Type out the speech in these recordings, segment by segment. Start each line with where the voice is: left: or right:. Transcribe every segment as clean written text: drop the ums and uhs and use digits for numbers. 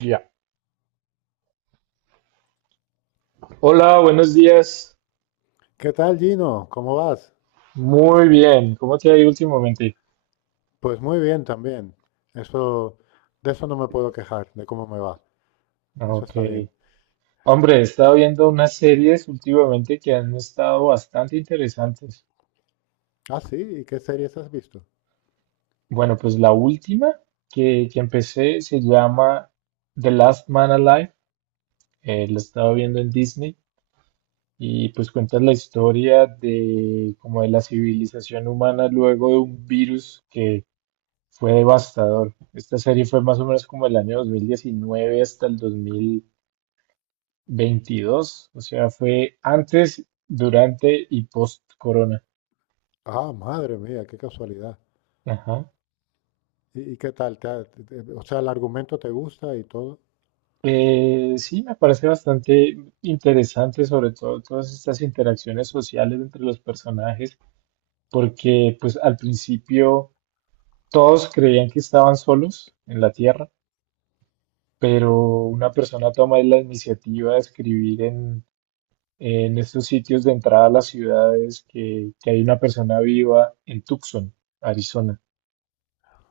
right: Ya. Hola, buenos días.
left: ¿Qué tal, Gino? ¿Cómo vas?
right: Muy bien. ¿Cómo te ha ido últimamente?
left: Pues muy bien también. Eso, de eso no me puedo quejar, de cómo me va. Eso
right: Ok.
left: está bien.
right: Hombre, he estado viendo unas series últimamente que han estado bastante interesantes.
left: Ah, sí, ¿y qué series has visto?
right: Bueno, pues la última que empecé se llama The Last Man Alive. La estaba viendo en Disney y pues cuenta la historia de como de la civilización humana luego de un virus que fue devastador. Esta serie fue más o menos como el año 2019 hasta el 2022, o sea, fue antes, durante y post-corona.
left: Ah, madre mía, qué casualidad.
right: Ajá.
left: ¿Y qué tal? ¿Te ha- te- te- O sea, el argumento te gusta y todo.
right: Sí, me parece bastante interesante, sobre todo todas estas interacciones sociales entre los personajes, porque pues al principio todos creían que estaban solos en la Tierra, pero una persona toma la iniciativa de escribir en estos sitios de entrada a las ciudades que hay una persona viva en Tucson, Arizona.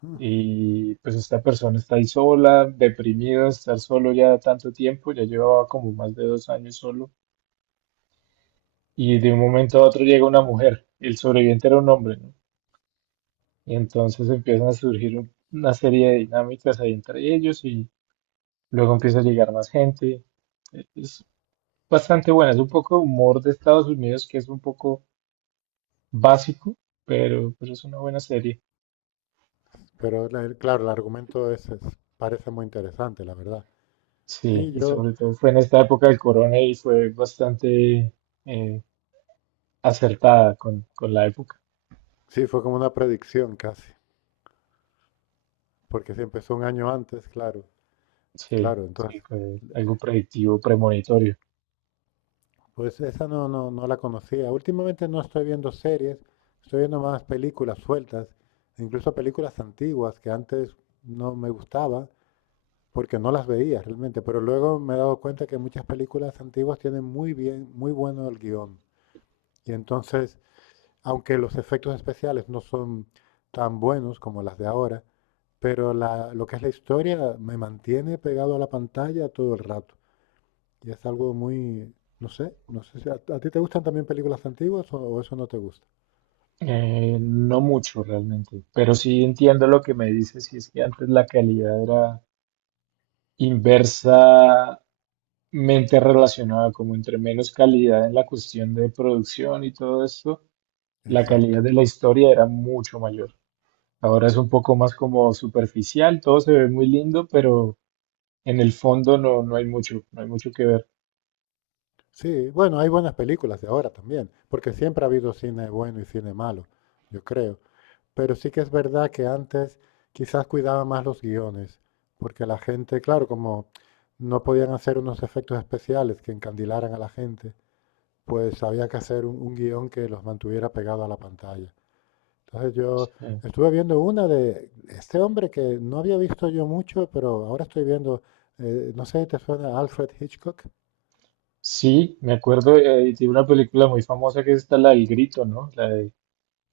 left: Ah,
right: Y pues esta persona está ahí sola, deprimida, estar solo ya tanto tiempo, ya llevaba como más de 2 años solo. Y de un momento a otro llega una mujer, el sobreviviente era un hombre, ¿no? Y entonces empiezan a surgir una serie de dinámicas ahí entre ellos y luego empieza a llegar más gente. Es bastante buena, es un poco humor de Estados Unidos que es un poco básico, pero es una buena serie.
left: pero claro, el argumento parece muy interesante, la verdad.
right: Sí,
left: Sí,
right: y sobre todo fue en esta época del corona y fue bastante... eh, acertada con la época.
left: sí, fue como una predicción casi, porque si empezó un año antes, claro,
right: Sí,
left: claro,
right: sí,
left: entonces.
right: fue algo predictivo, premonitorio.
left: Pues esa no, no, no la conocía. Últimamente no estoy viendo series, estoy viendo más películas sueltas, incluso películas antiguas que antes no me gustaba porque no las veía realmente, pero luego me he dado cuenta que muchas películas antiguas tienen muy bien, muy bueno el guión. Y entonces, aunque los efectos especiales no son tan buenos como las de ahora, pero lo que es la historia me mantiene pegado a la pantalla todo el rato. Y es algo muy, no sé, no sé si a ti te gustan también películas antiguas o eso no te gusta.
right: No mucho realmente, pero sí entiendo lo que me dices, y es que antes la calidad era inversamente relacionada, como entre menos calidad en la cuestión de producción y todo esto, la calidad
left: Exacto.
right: de la historia era mucho mayor. Ahora es un poco más como superficial, todo se ve muy lindo, pero en el fondo no hay mucho, no hay mucho que ver.
left: Sí, bueno, hay buenas películas de ahora también, porque siempre ha habido cine bueno y cine malo, yo creo. Pero sí que es verdad que antes quizás cuidaba más los guiones, porque la gente, claro, como no podían hacer unos efectos especiales que encandilaran a la gente, pues había que hacer un guión que los mantuviera pegado a la pantalla. Entonces yo
right: Eh,
left: estuve viendo una de este hombre que no había visto yo mucho, pero ahora estoy viendo, no sé si te suena Alfred Hitchcock.
right: Sí, me acuerdo de una película muy famosa que es esta, la del grito, ¿no? La de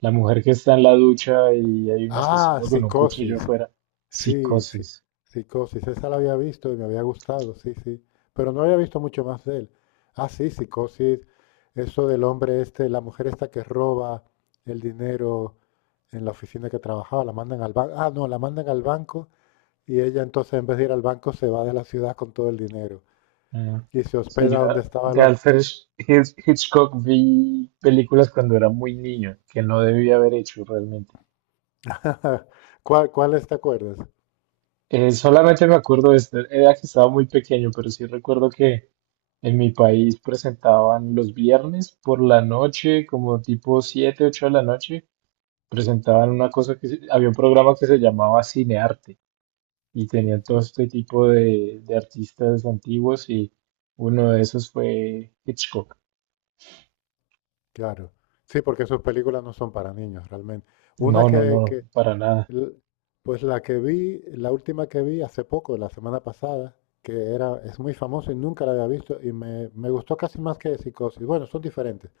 right: la mujer que está en la ducha y hay un
left: Ah,
right: asesino con un cuchillo
left: Psicosis.
right: afuera.
left: Sí, sí.
right: Psicosis.
left: Psicosis. Esa la había visto y me había gustado, sí, sí. Pero no había visto mucho más de él. Ah, sí, Psicosis. Eso del hombre este, la mujer esta que roba el dinero en la oficina que trabajaba, la mandan al banco. Ah, no, la mandan al banco y ella entonces en vez de ir al banco se va de la ciudad con todo el dinero.
right: Ah,
left: Y se
right: sí,
left: hospeda
right: yo
left: donde estaba
right: de
left: los...
right: Alfred Hitchcock vi películas cuando era muy niño, que no debía haber hecho realmente.
left: ¿Cuáles te acuerdas?
right: Solamente me acuerdo de esto, era que estaba muy pequeño, pero sí recuerdo que en mi país presentaban los viernes por la noche, como tipo 7, 8 de la noche presentaban una cosa que había un programa que se llamaba Cinearte y tenían todo
left: Ujú.
right: este tipo de artistas antiguos y uno de esos fue Hitchcock.
left: Claro. Sí, porque sus películas no son para niños, realmente. Una
right: No, no, no,
left: que,
right: para nada.
left: l- Pues la que vi, la última que vi hace poco, la semana pasada, que era, es muy famosa y nunca la había visto, y me gustó casi más que Psicosis. Bueno, son diferentes.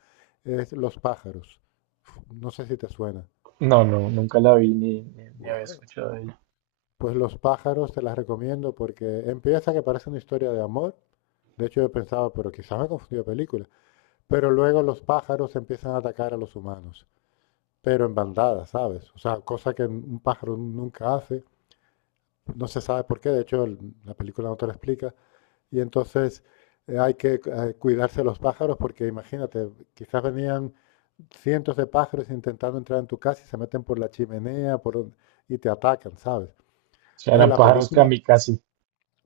left: Es Los pájaros. Uf, no sé si te suena.
right: No, no, nunca la vi ni había
left: Guau.
right: escuchado de ella.
left: Pues Los pájaros te las recomiendo porque empieza que parece una historia de amor. De hecho, yo pensaba, pero quizá me confundí de película. Pero luego los pájaros empiezan a atacar a los humanos, pero en bandadas, ¿sabes? O sea, cosa que un pájaro nunca hace, no se sabe por qué, de hecho la película no te lo explica, y entonces hay que cuidarse de los pájaros porque imagínate, quizás venían cientos de pájaros intentando entrar en tu casa y se meten por la chimenea por y te atacan, ¿sabes?
right: O sea,
left: Entonces
right: eran
left: la
right: pájaros
left: película.
right: kamikaze.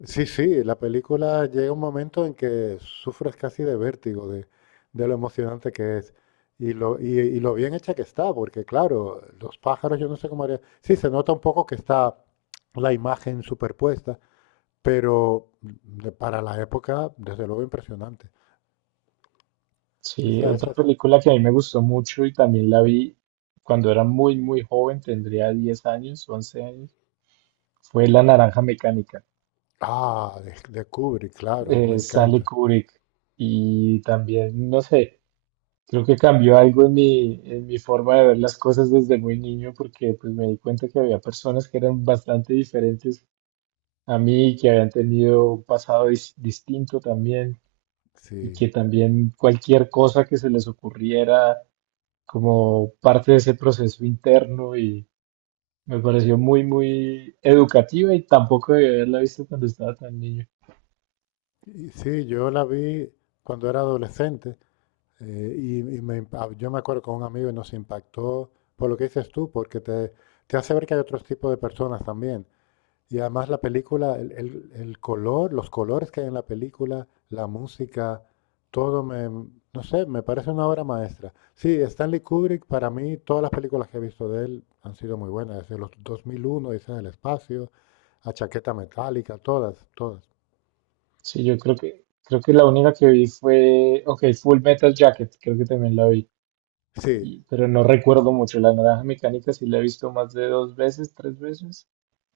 left: Sí, sí, la película llega un momento en que sufres casi de vértigo de lo emocionante que es y lo bien hecha que está, porque claro, los pájaros yo no sé cómo haría. Sí, se nota un poco que está la imagen superpuesta, pero para la época, desde luego impresionante.
right: Sí,
left: Esa, esa
right: otra
left: es-
right: película que a mí me gustó mucho y también la vi cuando era muy, muy joven, tendría 10 años, 11 años, fue La Naranja Mecánica,
left: Ah, de Kubrick, claro, me
right: Stanley
left: encanta.
right: Kubrick. Y también, no sé, creo que cambió algo en en mi forma de ver las cosas desde muy niño porque pues me di cuenta que había personas que eran bastante diferentes a mí, que habían tenido un pasado distinto también y
left: Sí.
right: que también cualquier cosa que se les ocurriera como parte de ese proceso interno y me pareció muy, muy educativa y tampoco debía haberla visto cuando estaba tan niño.
left: Y sí, yo la vi cuando era adolescente. Yo me acuerdo con un amigo y nos impactó por lo que dices tú, porque te hace ver que hay otros tipos de personas también. Y además la película, el color, los colores que hay en la película, la música, todo no sé, me parece una obra maestra. Sí, Stanley Kubrick, para mí, todas las películas que he visto de él han sido muy buenas, desde los 2001, dice del espacio, a Chaqueta Metálica, todas, todas.
right: Sí, yo creo que la única que vi fue, ok, Full Metal Jacket, creo que también la vi.
left: Sí,
right: Pero no recuerdo mucho. La naranja mecánica sí la he visto más de 2 veces, 3 veces,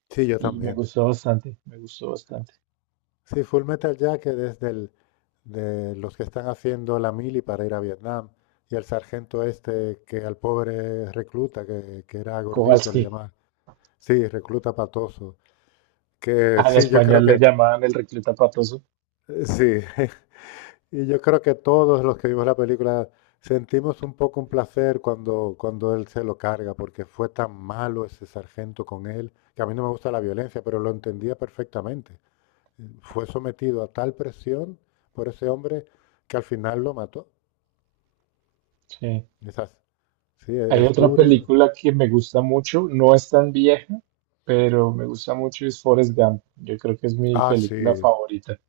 left: sí, yo
right: y me
left: también.
right: gustó bastante, me gustó bastante.
left: Sí, Full Metal Jacket es del, de los que están haciendo la mili para ir a Vietnam. Y el sargento este que al pobre recluta, que era gordito, le
right: Kowalski,
left: llamaban. Sí, recluta patoso. Que
right: ah, en
left: sí, yo creo
right: español le
left: que,
right: llamaban el recluta patoso.
left: sí, Y yo creo que todos los que vimos la película sentimos un poco un placer cuando él se lo carga, porque fue tan malo ese sargento con él, que a mí no me gusta la violencia, pero lo entendía perfectamente. Fue sometido a tal presión por ese hombre que al final lo mató.
right: Sí.
left: Quizás, sí,
right: Hay
left: es
right: otra
left: duro.
right: película que me gusta mucho, no es tan vieja, pero me gusta mucho, es Forrest Gump. Yo creo que es mi
left: Ah,
right: película
left: sí,
right: favorita.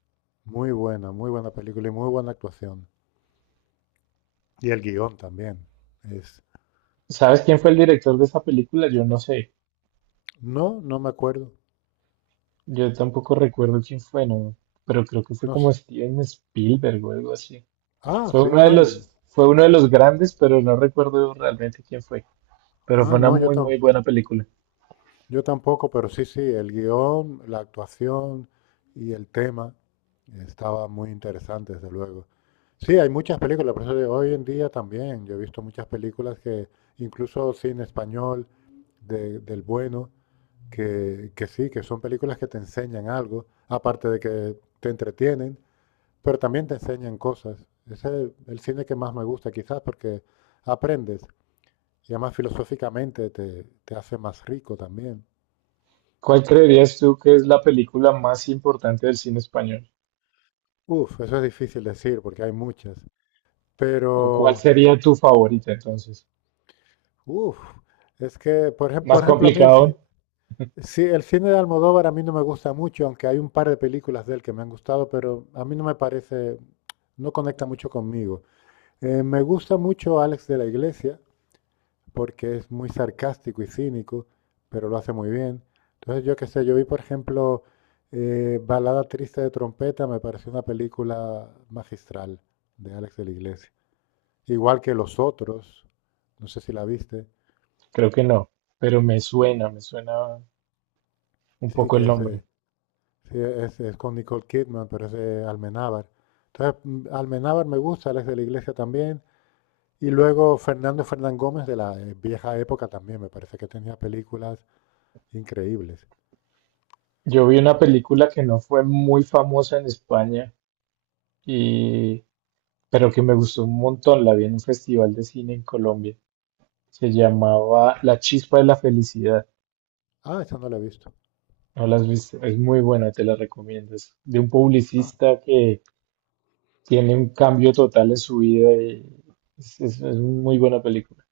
left: muy buena película y muy buena actuación. Y el guión también. Es...
right: ¿Sabes quién fue el director de esa película? Yo no sé.
left: No, no me acuerdo.
right: Yo tampoco recuerdo quién fue, no, pero creo que fue
left: No,
right: como Steven Spielberg o algo así.
left: ah,
right: Fue
left: sí,
right: uno de los, fue uno de los grandes, pero no recuerdo realmente quién fue. Pero
left: ah,
right: fue una
left: no, yo
right: muy, muy
left: tampoco.
right: buena película.
left: Yo tampoco, pero sí, sí, el guión, la actuación y el tema estaba muy interesante, desde luego. Sí, hay muchas películas, por eso digo, hoy en día también. Yo he visto muchas películas que, incluso cine español del bueno, que sí, que son películas que te enseñan algo, aparte de que te entretienen, pero también te enseñan cosas. Ese es el cine que más me gusta, quizás, porque aprendes y además filosóficamente te hace más rico también.
right: ¿Cuál creerías tú que es la película más importante del cine español?
left: Uf, eso es difícil decir porque hay muchas.
right: ¿O cuál
left: Pero,
right: sería tu favorita entonces?
left: uf, es que,
right: ¿Más
left: por ejemplo, a mí
right: complicado?
left: sí, el cine de Almodóvar a mí no me gusta mucho, aunque hay un par de películas de él que me han gustado, pero a mí no me parece, no conecta mucho conmigo. Me gusta mucho Alex de la Iglesia porque es muy sarcástico y cínico, pero lo hace muy bien. Entonces, yo qué sé, yo vi, por ejemplo, Balada Triste de Trompeta, me pareció una película magistral de Alex de la Iglesia. Igual que los otros, no sé si la viste,
right: Creo que no, pero me suena, un
left: sí,
right: poco el
left: que es,
right: nombre.
left: sí, es con Nicole Kidman, pero es de Almenábar. Entonces, Almenábar me gusta, él es de la iglesia también. Y luego Fernando Fernán Gómez de la vieja época también, me parece que tenía películas increíbles.
right: Yo vi una película que no fue muy famosa en España y pero que me gustó un montón. La vi en un festival de cine en Colombia. Se llamaba La Chispa de la Felicidad.
left: Ah, esa no la he visto.
right: No la has visto, es muy buena, te la recomiendo. Es de un
left: Ah,
right: publicista que tiene un cambio total en su vida y es muy buena película.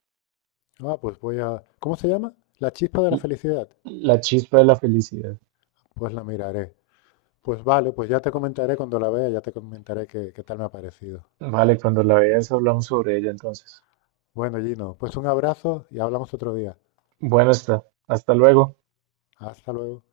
left: ah, pues voy a... ¿Cómo se llama? La chispa de la
right: L-
left: felicidad.
right: La chispa de la felicidad.
left: Pues la miraré. Pues vale, pues ya te comentaré cuando la vea, ya te comentaré qué tal me ha parecido.
right: Vale, cuando la veas hablamos sobre ella entonces.
left: Bueno, Gino, pues un abrazo y hablamos otro día.
right: Bueno está, hasta luego.
left: Hasta luego.